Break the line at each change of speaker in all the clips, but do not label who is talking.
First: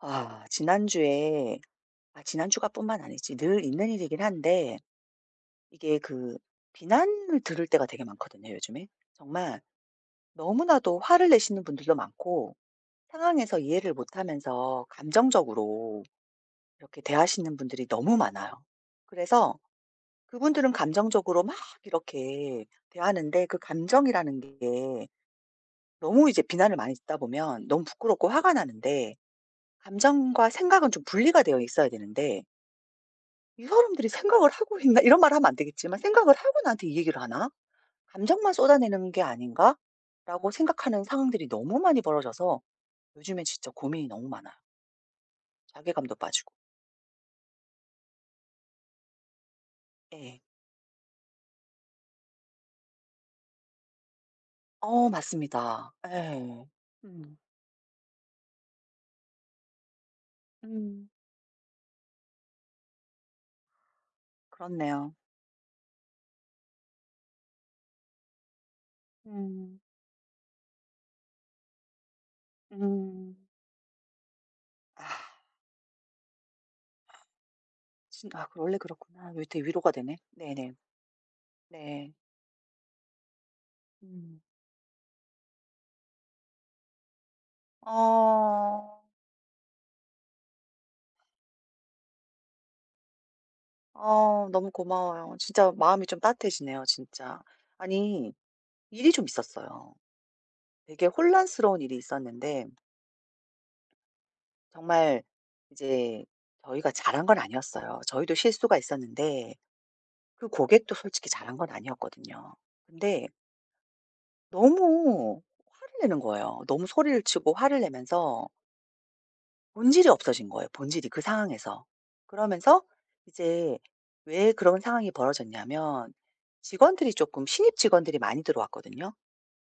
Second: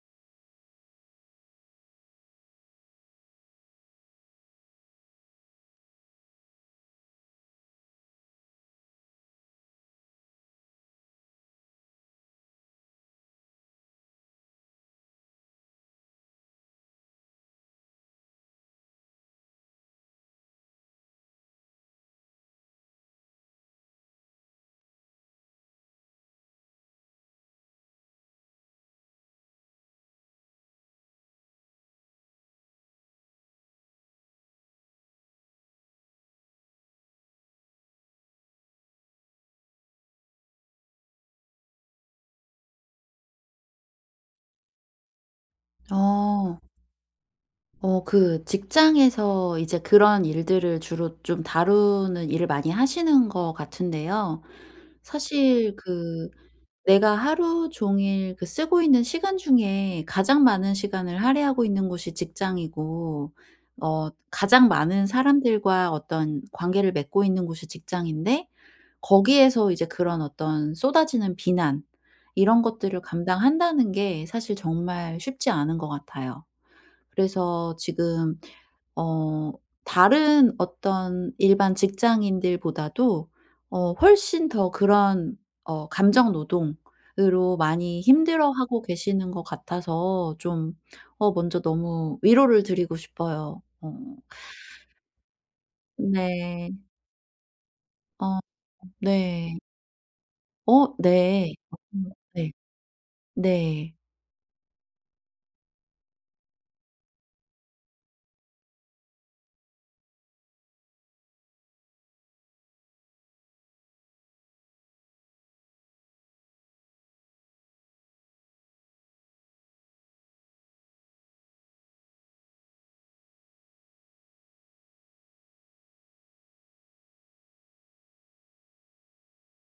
아, 지난주에, 지난주가뿐만 아니지 늘 있는 일이긴 한데, 이게 그 비난을 들을 때가 되게 많거든요, 요즘에. 정말 너무나도 화를 내시는 분들도 많고, 상황에서 이해를 못하면서 감정적으로 이렇게 대하시는 분들이 너무 많아요. 그래서 그분들은 감정적으로 막 이렇게 대하는데, 그 감정이라는 게 너무 이제 비난을 많이 듣다 보면 너무 부끄럽고 화가 나는데, 감정과 생각은 좀 분리가 되어 있어야 되는데, '이 사람들이 생각을 하고 있나?' 이런 말을 하면 안 되겠지만 '생각을 하고 나한테 이 얘기를 하나? 감정만 쏟아내는 게 아닌가?'라고 생각하는 상황들이 너무 많이 벌어져서 요즘에 진짜 고민이 너무 많아요. 자괴감도 빠지고.
어. 그 직장에서 이제 그런
예.
일들을 주로 좀 다루는 일을 많이 하시는 것 같은데요.
어
사실
맞습니다.
그
예.
내가
음.
하루 종일 그 쓰고 있는 시간 중에 가장 많은
음.
시간을 할애하고 있는 곳이 직장이고 가장 많은
그렇네요.
사람들과 어떤 관계를 맺고 있는 곳이 직장인데 거기에서
음.
이제 그런 어떤 쏟아지는 비난 이런 것들을
음.
감당한다는 게 사실 정말
아
쉽지 않은 것 같아요. 그래서
진
지금
아 그 원래 그렇구나. 이
어
되게 위로가 되네.
다른
네네.
어떤 일반
네.
직장인들보다도
음.
훨씬 더 그런 감정 노동으로 많이 힘들어하고
어.
계시는 것 같아서 좀 먼저 너무 위로를 드리고 싶어요. 어
어 너무 고마워요. 진짜 마음이 좀
네.
따뜻해지네요 진짜. 아니
어
일이 좀
네.
있었어요.
어
되게
네.
혼란스러운 일이
네.
있었는데
네.
정말 이제 저희가 잘한 건 아니었어요. 저희도 실수가 있었는데 그 고객도 솔직히 잘한 건 아니었거든요. 근데 너무 화를 내는 거예요. 너무 소리를 치고 화를 내면서 본질이 없어진 거예요, 본질이 그 상황에서. 그러면서 이제 왜 그런 상황이 벌어졌냐면 직원들이 조금 신입 직원들이 많이 들어왔거든요.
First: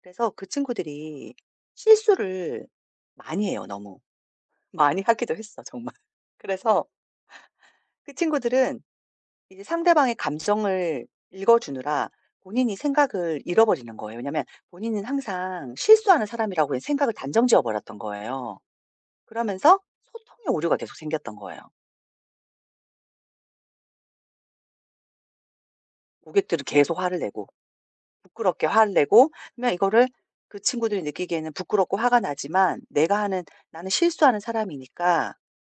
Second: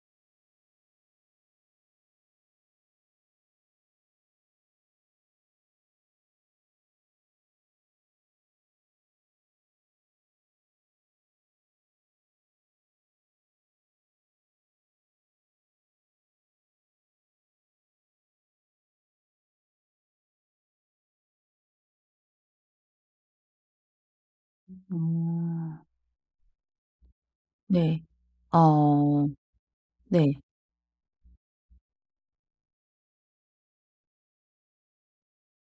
그래서 그 친구들이 실수를 많이 해요, 너무. 많이 하기도 했어 정말. 그래서 그 친구들은 이제 상대방의 감정을 읽어주느라 본인이 생각을 잃어버리는 거예요. 왜냐면 본인은 항상 실수하는 사람이라고 생각을 단정지어 버렸던 거예요. 그러면서 소통의 오류가 계속 생겼던 거예요.
어
고객들은 계속 화를 내고
네.
부끄럽게 화를
어
내고 그러면 이거를
네.
그 친구들이 느끼기에는 부끄럽고 화가 나지만 내가 하는 나는 실수하는 사람이니까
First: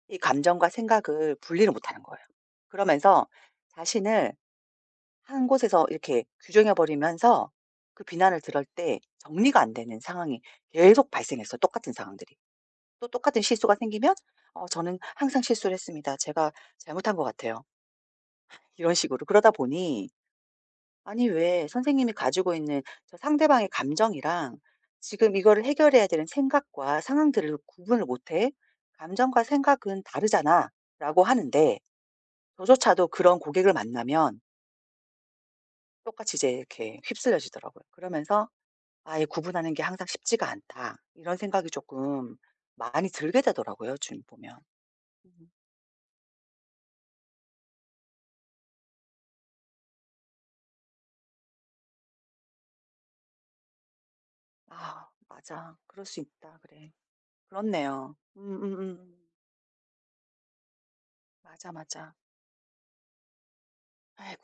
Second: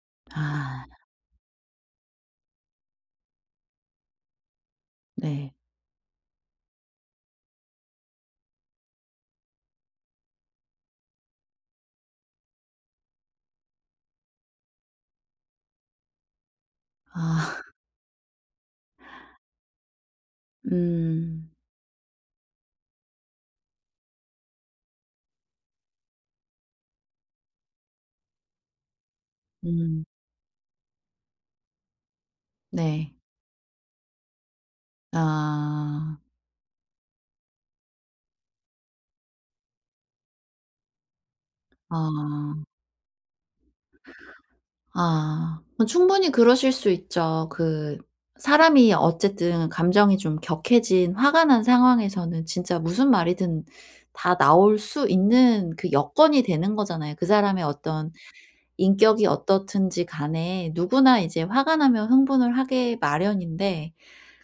이 감정과
아
생각을 분리를 못하는 거예요. 그러면서 자신을 한
네.
곳에서 이렇게 규정해 버리면서 그 비난을 들을 때 정리가 안 되는 상황이 계속 발생했어요, 똑같은 상황들이. 또 똑같은 실수가 생기면 "어 저는 항상 실수를 했습니다. 제가 잘못한 것
아
같아요." 이런 식으로. 그러다 보니 아니
음.
왜 선생님이 가지고 있는 저 상대방의 감정이랑 지금 이거를 해결해야 되는 생각과 상황들을 구분을 못 해? "감정과 생각은
음.
다르잖아."라고 하는데 저조차도
네.
그런 고객을 만나면
아.
똑같이 이제 이렇게 휩쓸려지더라고요. 그러면서 '아예 구분하는 게 항상 쉽지가 않다.' 이런 생각이 조금
아.
많이 들게 되더라고요, 요즘 보면. 음.
아. 뭐 충분히 그러실 수 있죠. 그 사람이 어쨌든 감정이 좀 격해진 화가 난 상황에서는 진짜 무슨 말이든 다 나올 수
아
있는
맞아.
그
그럴 수
여건이
있다.
되는
그래.
거잖아요. 그 사람의 어떤
그렇네요.
인격이 어떻든지 간에 누구나 이제
맞아,
화가 나면
맞아.
흥분을 하게 마련인데
아이고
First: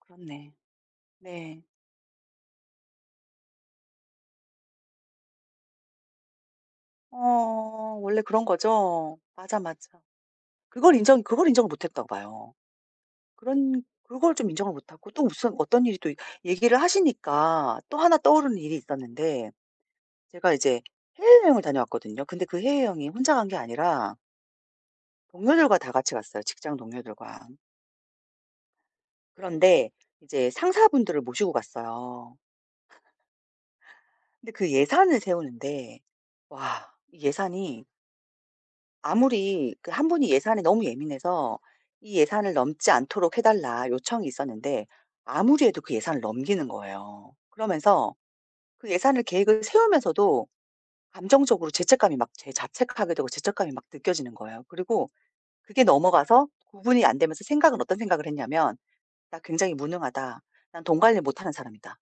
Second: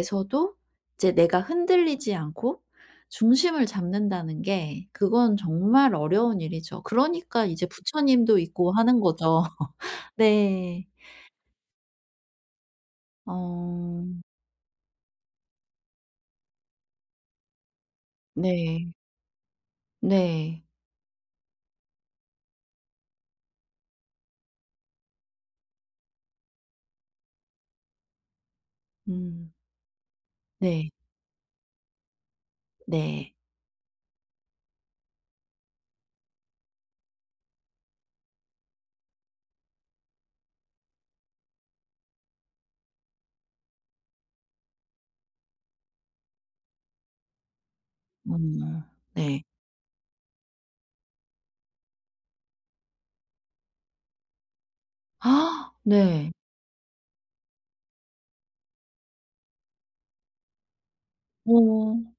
그렇네.
이제 내가
네.
흔들리지 않고 중심을 잡는다는 게 그건 정말 어려운 일이죠. 그러니까 이제
어 원래
부처님도
그런
있고 하는
거죠.
거죠.
맞아, 맞아.
네.
그걸 인정을 못 했다고 봐요.
어
그런 그걸 좀 인정을 못 하고 또 무슨 어떤 일이 또 얘기를 하시니까 또 하나 떠오르는 일이
네.
있었는데 제가
네.
이제 해외여행을 다녀왔거든요. 근데 그 해외여행이 혼자 간 게 아니라 동료들과 다 같이 갔어요, 직장 동료들과.
음.
그런데 이제
네.
상사분들을 모시고 갔어요.
네.
근데 그 예산을 세우는데 와 이 예산이 아무리 그 한 분이 예산에 너무 예민해서 "이 예산을 넘지 않도록 해 달라." 요청이 있었는데 아무리 해도 그 예산을 넘기는 거예요. 그러면서
음.
그 예산을
네.
계획을 세우면서도 감정적으로 죄책감이 막 제 자책하게 되고 죄책감이 막 느껴지는 거예요. 그리고
아,
그게
네.
넘어가서 구분이 안 되면서 생각은 어떤 생각을 했냐면 "나 굉장히 무능하다. 난 돈 관리 못하는
어.
사람이다."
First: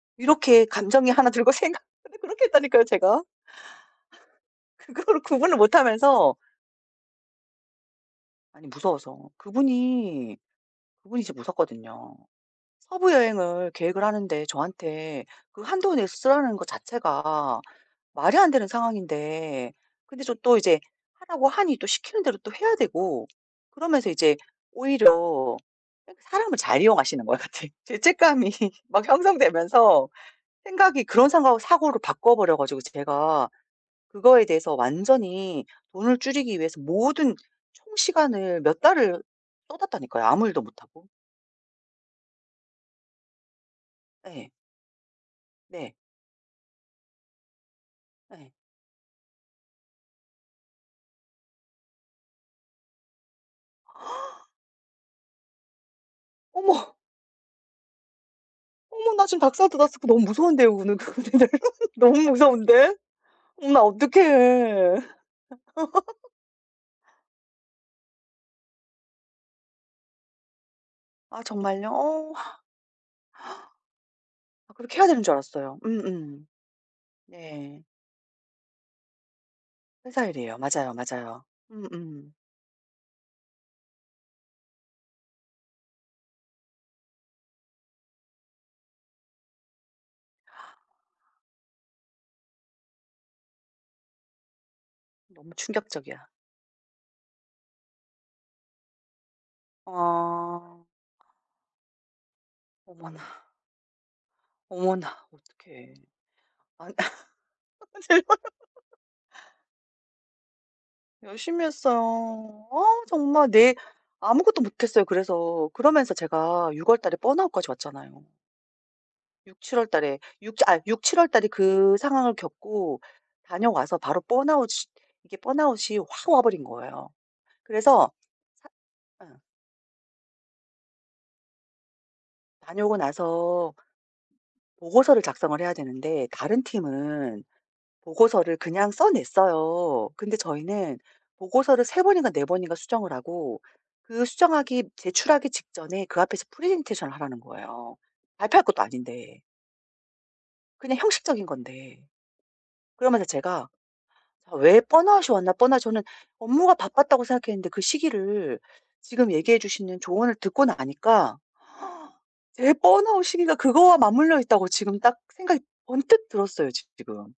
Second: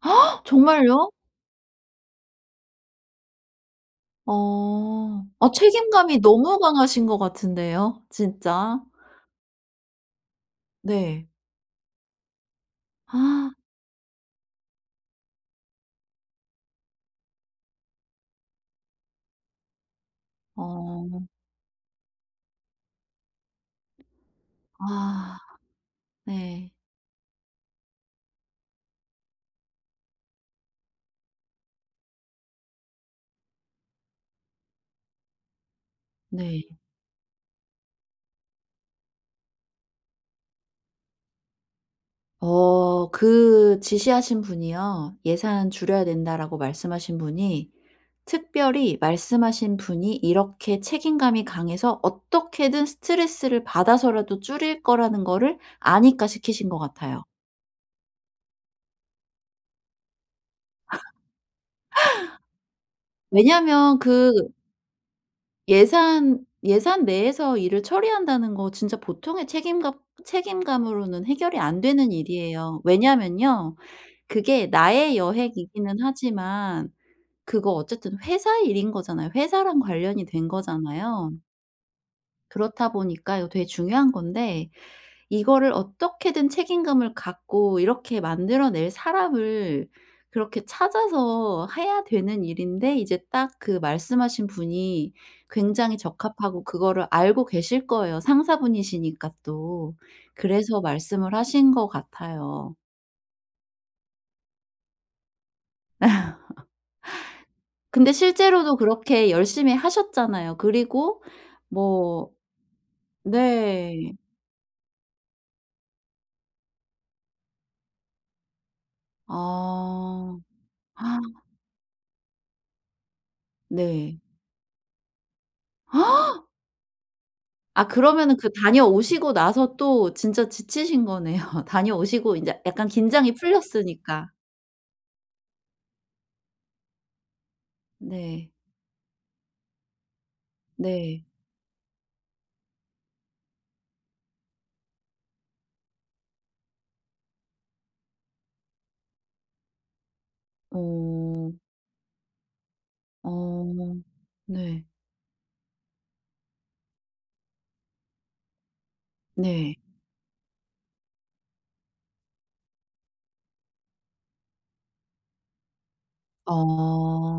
아,
이렇게 감정이
정말요?
하나 들고 생각 근데 그렇게 했다니까요 제가. 그거를
어. 아
구분을
책임감이
못하면서
너무 강하신 것 같은데요
아니
진짜.
무서워서. 그분이, 그분이
네.
진짜 무섭거든요. 서부
아.
여행을 계획을 하는데 저한테 그 한도 내에서 쓰라는 것 자체가 말이 안 되는 상황인데 근데 저 또 이제
어.
하라고 하니 또 시키는 대로 또 해야 되고 그러면서 이제
아
오히려 사람을
네.
잘 이용하시는 것 같아요. 죄책감이 막 형성되면서 생각이 그런 생각 사고로 바꿔 버려 가지고 제가 그거에 대해서 완전히 돈을 줄이기
네.
위해서 모든 총 시간을 몇 달을 쏟았다니까요 아무 일도 못 하고.
그 지시하신
예.
분이요. "예산
네.
줄여야 된다."라고 말씀하신 분이
예.
특별히 말씀하신 분이 이렇게 책임감이 강해서 어떻게든 스트레스를 받아서라도 줄일 거라는 거를 아니까 시키신 것
어머.
같아요.
어머 나 지금 닭살돋았어. 그거 너무 무서운데요 오늘 그 노래를. 너무 무서운데? 어머 나
왜냐하면 그
어떡해.
예산 내에서 일을 처리한다는 거 진짜 보통의 책임감 책임감으로는
아
해결이 안
정말요?
되는
어
일이에요. 왜냐면요. 그게
아, 그렇게 해야
나의
되는 줄 알았어요.
여행이기는
음음.
하지만 그거
네.
어쨌든 회사 일인 거잖아요. 회사랑 관련이
회사
된
일이에요. 맞아요,
거잖아요.
맞아요. 음음.
그렇다 보니까 이거 되게 중요한 건데 이거를 어떻게든 책임감을 갖고 이렇게 만들어낼 사람을 그렇게 찾아서 해야 되는 일인데 이제 딱 그 말씀하신 분이
너무
굉장히
충격적이야.
적합하고 그거를 알고 계실 거예요, 상사분이시니까 또.
아.
그래서 말씀을 하신 것 같아요.
어머나, 어머나 어떡해. 아
근데
제가
실제로도 그렇게 열심히 하셨잖아요. 그리고
열심히
뭐
했어요. 아 정말 내
네.
아무것도 못 했어요 그래서. 그러면서 제가 6월 달에 번아웃까지 왔잖아요. 6-7월 달에
아.
육 아 6-7월 달에 그 상황을 겪고 다녀와서
네.
바로 번아웃 이 게 번아웃이 확 와 버린 거예요.
아
그래서
그러면은 그 다녀오시고
응,
나서 또 진짜 지치신 거네요. 다녀오시고 인제 약간
다녀오고
긴장이
나서
풀렸으니까.
보고서를 작성을 해야 되는데 다른 팀은
네.
보고서를 그냥 써 냈어요. 근데 저희는
네.
보고서를 3 번인가 4 번인가 수정을 하고 그 수정하기 제출하기 직전에 그 앞에서 프레젠테이션을 하라는 거예요. 발표할 것도 아닌데. 그냥 형식적인
어.
건데. 그러면서 제가
어.
자, 왜
네.
뻔하시 왔나 뻔하' 저는 업무가 바빴다고 생각했는데 그 시기를 지금 얘기해
네.
주시는 조언을 듣고 나니까 제 뻔하올 시기가 그거와 맞물려 있다고 지금 딱 생각이 번뜩 들었어요
아.
지금.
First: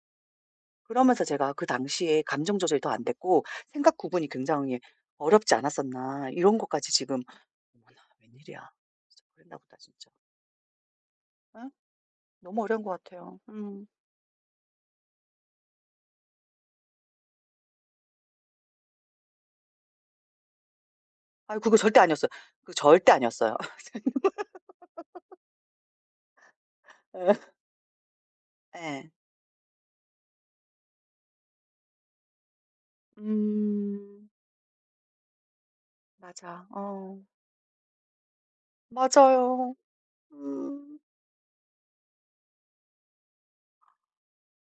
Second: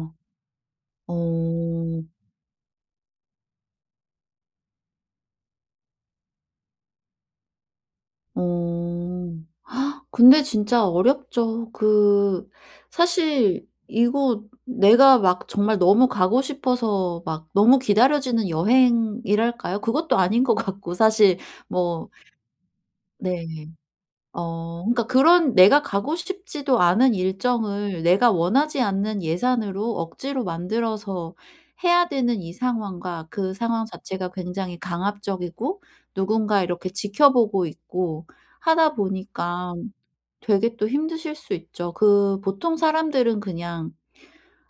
그러면서 제가 그
어.
당시에 감정 조절이 더 안 됐고 생각 구분이 굉장히 어렵지 않았었나 이런 것까지 지금 어머나 웬일이야. 진짜
어.
그랬나 보다 진짜.
근데 진짜 어렵죠.
응?
그
너무 어려운 것 같아요.
사실
음.
이거 내가 막 정말 너무 가고 싶어서 막 너무 기다려지는 여행이랄까요? 그것도 아닌 것 같고 사실
아유 그거 절대
뭐
아니었어요. 그거 절대 아니었어요.
네. 그러니까 그런 내가 가고 싶지도 않은 일정을 내가 원하지
예.
않는 예산으로 억지로 만들어서 해야 되는 이 상황과 그 상황
음.
자체가 굉장히 강압적이고 누군가
맞아.
이렇게
어.
지켜보고 있고 하다 보니까
맞아요.
되게 또
음.
힘드실 수 있죠. 그 보통 사람들은 그냥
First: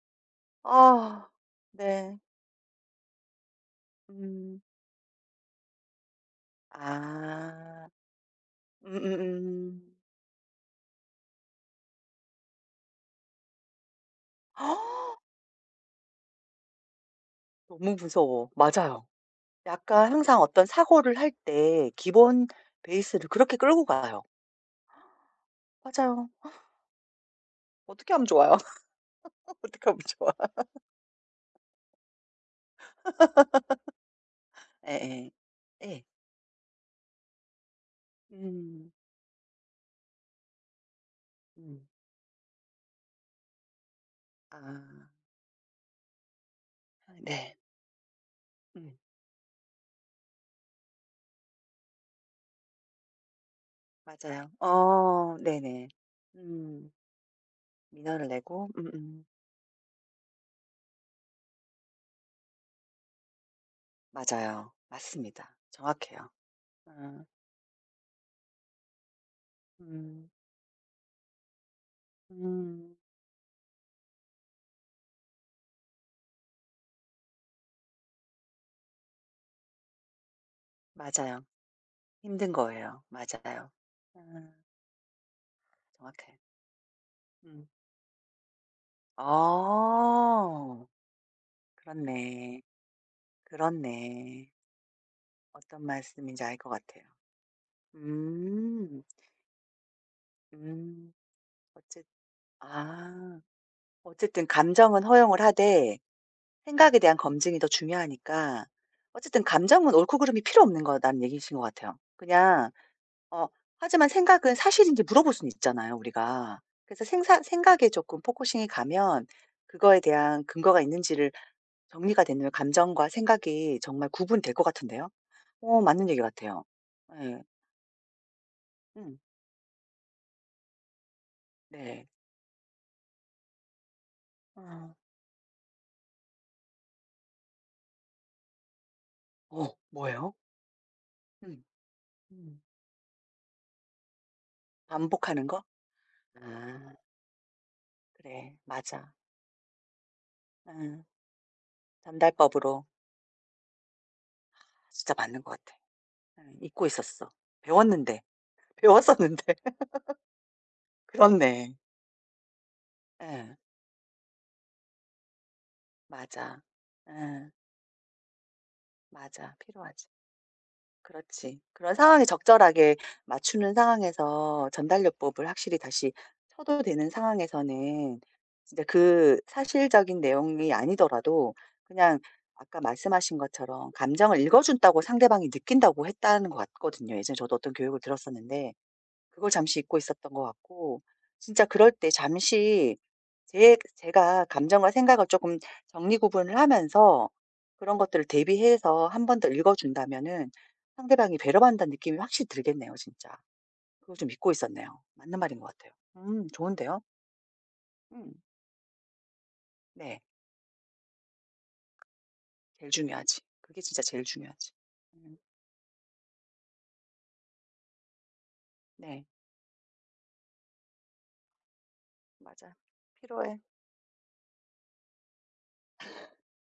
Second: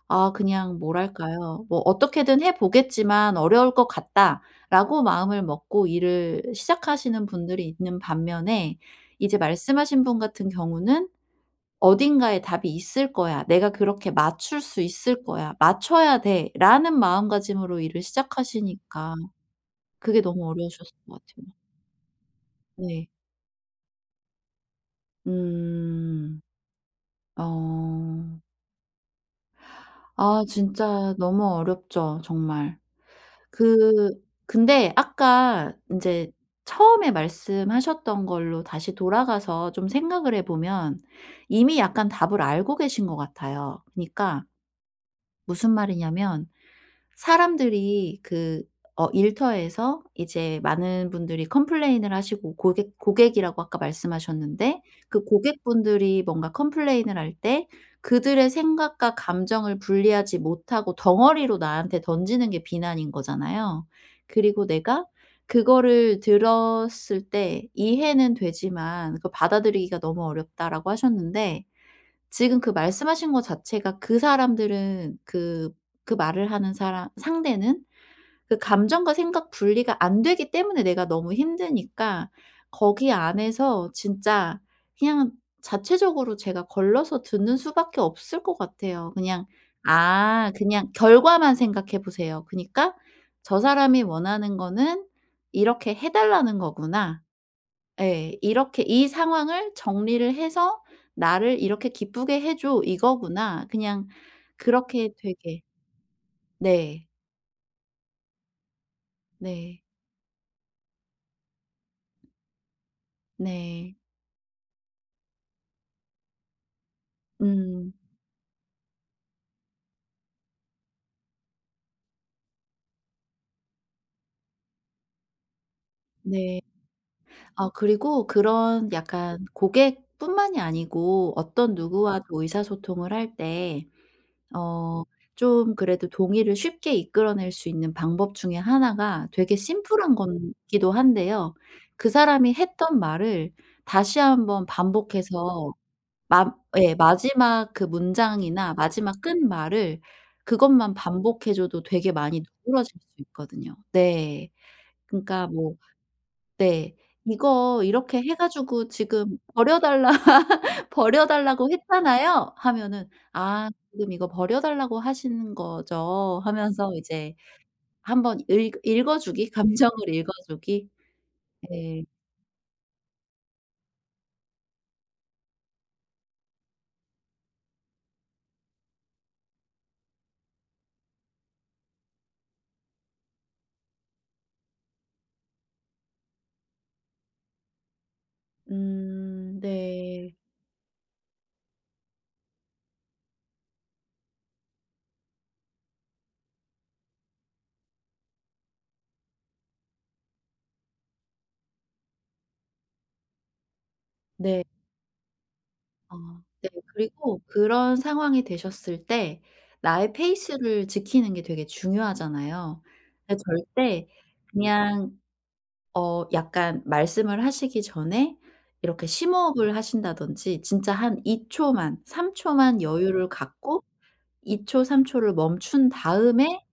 그냥
아.
뭐랄까요. 뭐
네.
'어떻게든 해 보겠지만 어려울 것
음.
같다.'라고 마음을 먹고 일을 시작하시는 분들이
아.
있는 반면에 이제
음음음.
말씀하신 분 같은 경우는 '어딘가에 답이 있을 거야. 내가 그렇게 맞출 수 있을 거야. 맞춰야 돼.'라는 마음가짐으로
너무
일을
무서워. 맞아요.
시작하시니까
약간
그게
항상
너무
어떤
어려우셨을
사고를
것
할
같아요.
때 기본
네.
베이스를 그렇게 끌고 가요. 맞아요.
음.
어떻게 하면
어.
좋아요? 어떻게 하면 좋아?
아 진짜 너무 어렵죠 정말. 그 근데
예예.
아까
예. 예.
인제 처음에 말씀하셨던 걸로
음.
다시 돌아가서 좀 생각을 해 보면 이미
음.
약간 답을 알고 계신 것 같아요. 그니까
아
무슨 말이냐면
네.
사람들이 그
음
일터에서 이제 많은 분들이 컴플레인을 하시고 고객 고객이라고 아까
맞아요.
말씀하셨는데 그
어 네네.
고객분들이 뭔가
음
컴플레인을 할 때
민원을
그들의
내고
생각과
음음.
감정을 분리하지 못하고 덩어리로 나한테 던지는 게 비난인 거잖아요. 그리고
맞아요.
내가
맞습니다.
그거를
정확해요.
들었을
어
때 이해는 되지만 그 받아들이기가 너무
음.
어렵다라고 하셨는데 지금 그
음
말씀하신 거 자체가 그 사람들은 그 그 말을 하는 사람 상대는 그 감정과 생각 분리가 안 되기 때문에 내가 너무
맞아요.
힘드니까
힘든 거예요.
거기
맞아요.
안에서
음
진짜 그냥 자체적으로
정확해.
제가 걸러서 듣는
음.
수밖에 없을 것 같아요. 그냥
어
그냥 결과만 생각해 보세요.
그렇네.
그니까 러 '저 사람이
그렇네.
원하는 거는
어떤
이렇게 해
말씀인지 알
달라는
것 같아요.
거구나.' 예. 이렇게
음.
'이 상황을 정리를 해서
음.
나를 이렇게
어쨌
기쁘게 해 줘.
아.
이거구나.' 그냥
어쨌든 감정은
그렇게
허용을
되게
하되 생각에
네.
대한 검증이 더 중요하니까 어쨌든
네.
감정은 옳고 그름이 필요 없는 거라는 얘기이신 것 같아요. 그냥 어
네.
하지만 생각은 사실인지 물어볼 수는 있잖아요, 우리가. 그래서 생사 생각에
음.
조금 포커싱이 가면 그거에 대한 근거가 있는지를 정리가 되면 감정과 생각이 정말 구분될 것 같은데요. 어 맞는 얘기
네.
같아요. 예.
아 그리고 그런
음.
약간 고객뿐만이 아니고 어떤
네.
누구와도 의사소통을 할 때
어.
어 좀 그래도 동의를 쉽게 이끌어낼 수 있는 방법 중에 하나가 되게
어
심플한
뭐요?
거기도 한데요.
음.
그 사람이
음.
했던 말을 다시 한번
반복하는 거?
반복해서 마 예
아
마지막 그
그래.
문장이나
맞아.
마지막 끝말을 그것만
응.
반복해 줘도 되게 많이
전달법으로.
누그러질 수 있거든요. 네.
진짜 맞는
그러니까
것
뭐
같아. 응. 잊고
네.
있었어.
"이거 이렇게
배웠는데.
해 가지고 지금
배웠었는데.
버려 달라 버려 달라고
그렇네.
했잖아요." 하면은
예.
"아 지금 이거 버려 달라고 하시는 거죠."
맞아.
하면서 이제
예.
한번 읽 읽어 주기,
맞아. 필요하지.
감정을 읽어 주기.
그렇지. 그런
네.
상황에 적절하게 맞추는 상황에서 전달요법을 확실히 다시 쳐도 되는 상황에서는 진짜 그 사실적인 내용이 아니더라도 그냥 아까 말씀하신 것처럼 감정을 읽어준다고 상대방이 느낀다고 했다는 것 같거든요. 예전에 저도 어떤 교육을 들었었는데 그걸 잠시 잊고 있었던
네.
것 같고 진짜 그럴 때 잠시 제 제가 감정과 생각을 조금 정리 구분을 하면서 그런 것들을 대비해서 한 번 더 읽어 준다면은 상대방이 배려받는다는 느낌이 확실히 들겠네요 진짜. 그걸 좀 잊고
네.
있었네요. 맞는 말인 것 같아요.
어 네.
좋은데요?
그리고 그런
음
상황이 되셨을 때 나의
네.
페이스를 지키는 게 되게 중요하잖아요.
제일 중요하지.
근데
그게 진짜
절대
제일 중요하지.
그냥
음
약간 말씀을 하시기 전에 이렇게
네.
심호흡을 하신다든지 진짜 한 2 초만 3
맞아.
초만 여유를
필요해.
갖고 2초 3 초를 멈춘 다음에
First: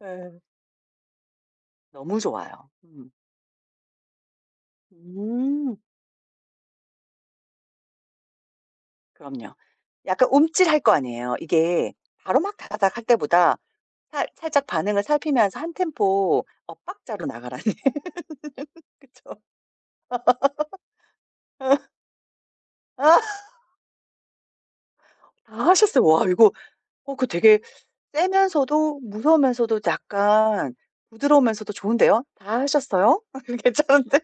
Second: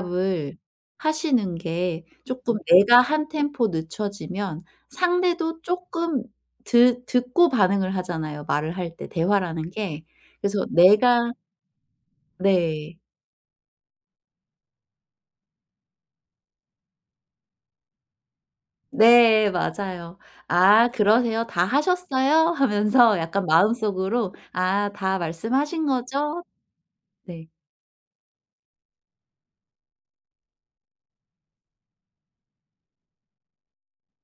네.
하시는 게
너무
쪼끔
좋아요.
내가
음.
한 템포 늦춰지면 상대도
음.
쪼끔 듣 듣고 반응을 하잖아요, 말을 할 때
그럼요.
대화라는 게.
약간
그래서
움찔할 거
내가
아니에요. 이게 바로 막 다다닥
네.
할 때보다 살 살짝 반응을 살피면서 한 템포 엇박자로 나가라는 그쵸.
네 맞아요. '아 그러세요? 다 하셨어요?' 하면서
아,
약간 마음속으로 '아 다
다
말씀하신
하셨어요. 와
거죠?'
이거 어 그
네.
되게 세면서도 무서우면서도 약간 부드러우면서도 좋은데요. 다 하셨어요? 괜찮은데?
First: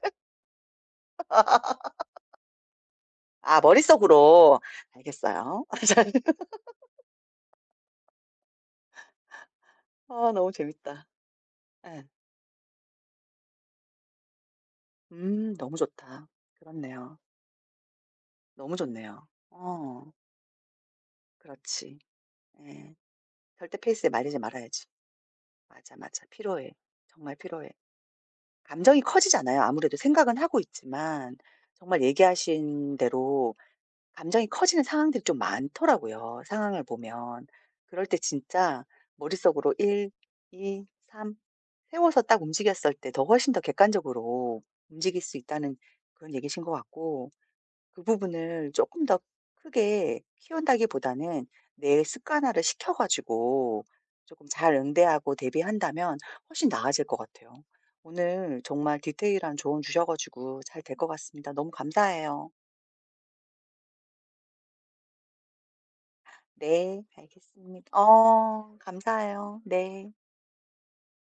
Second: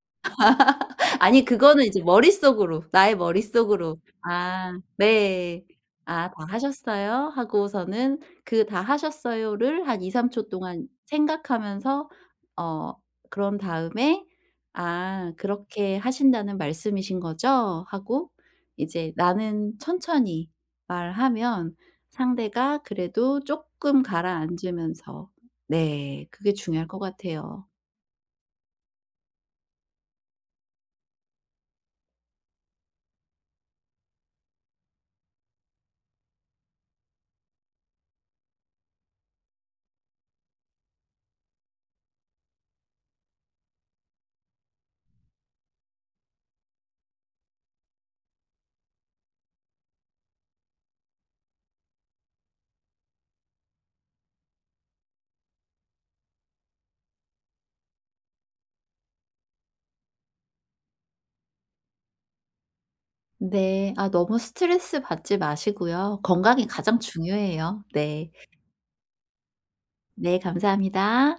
아니 그거는 이제 머릿속으로, 나의
아
머릿속으로
머릿속으로.
'아 네.
알겠어요.
아 다 하셨어요?' 하고서는 그 "다 하셨어요."를 한 2-3
아
초
너무
동안
재밌다.
생각하면서
예.
어 그런 다음에 '아
너무
그렇게
좋다.
하신다는
그렇네요.
말씀이신 거죠?' 하고
너무
이제
좋네요.
나는
어
천천히 말하면
그렇지.
상대가
예.
그래도
절대
쪼끔
페이스에 말리지 말아야지.
가라앉으면서
맞아, 맞아.
네 그게
필요해.
중요할 것
정말
같아요.
필요해. 감정이 커지잖아요. 아무래도 생각은 하고 있지만 정말 얘기하신 대로 감정이 커지는 상황들이 좀 많더라고요, 상황을 보면. 그럴 때 진짜 머릿속으로 1, 2, 3 세워서 딱 움직였을 때 더 훨씬 더 객관적으로 움직일 수 있다는 그런 얘기신 것 같고 그 부분을 조금 더 크게 키운다기보다는 내 습관화를 시켜 가지고 조금 잘 응대하고 대비한다면 훨씬 나아질 것 같아요. 오늘 정말 디테일한 조언 주셔 가지고 잘 될 것 같습니다. 너무 감사해요.
네. 아 너무 스트레스 받지 마시고요. 건강이 가장
네
중요해요.
알겠습니다.
네.
어 감사해요. 네.
네 감사합니다.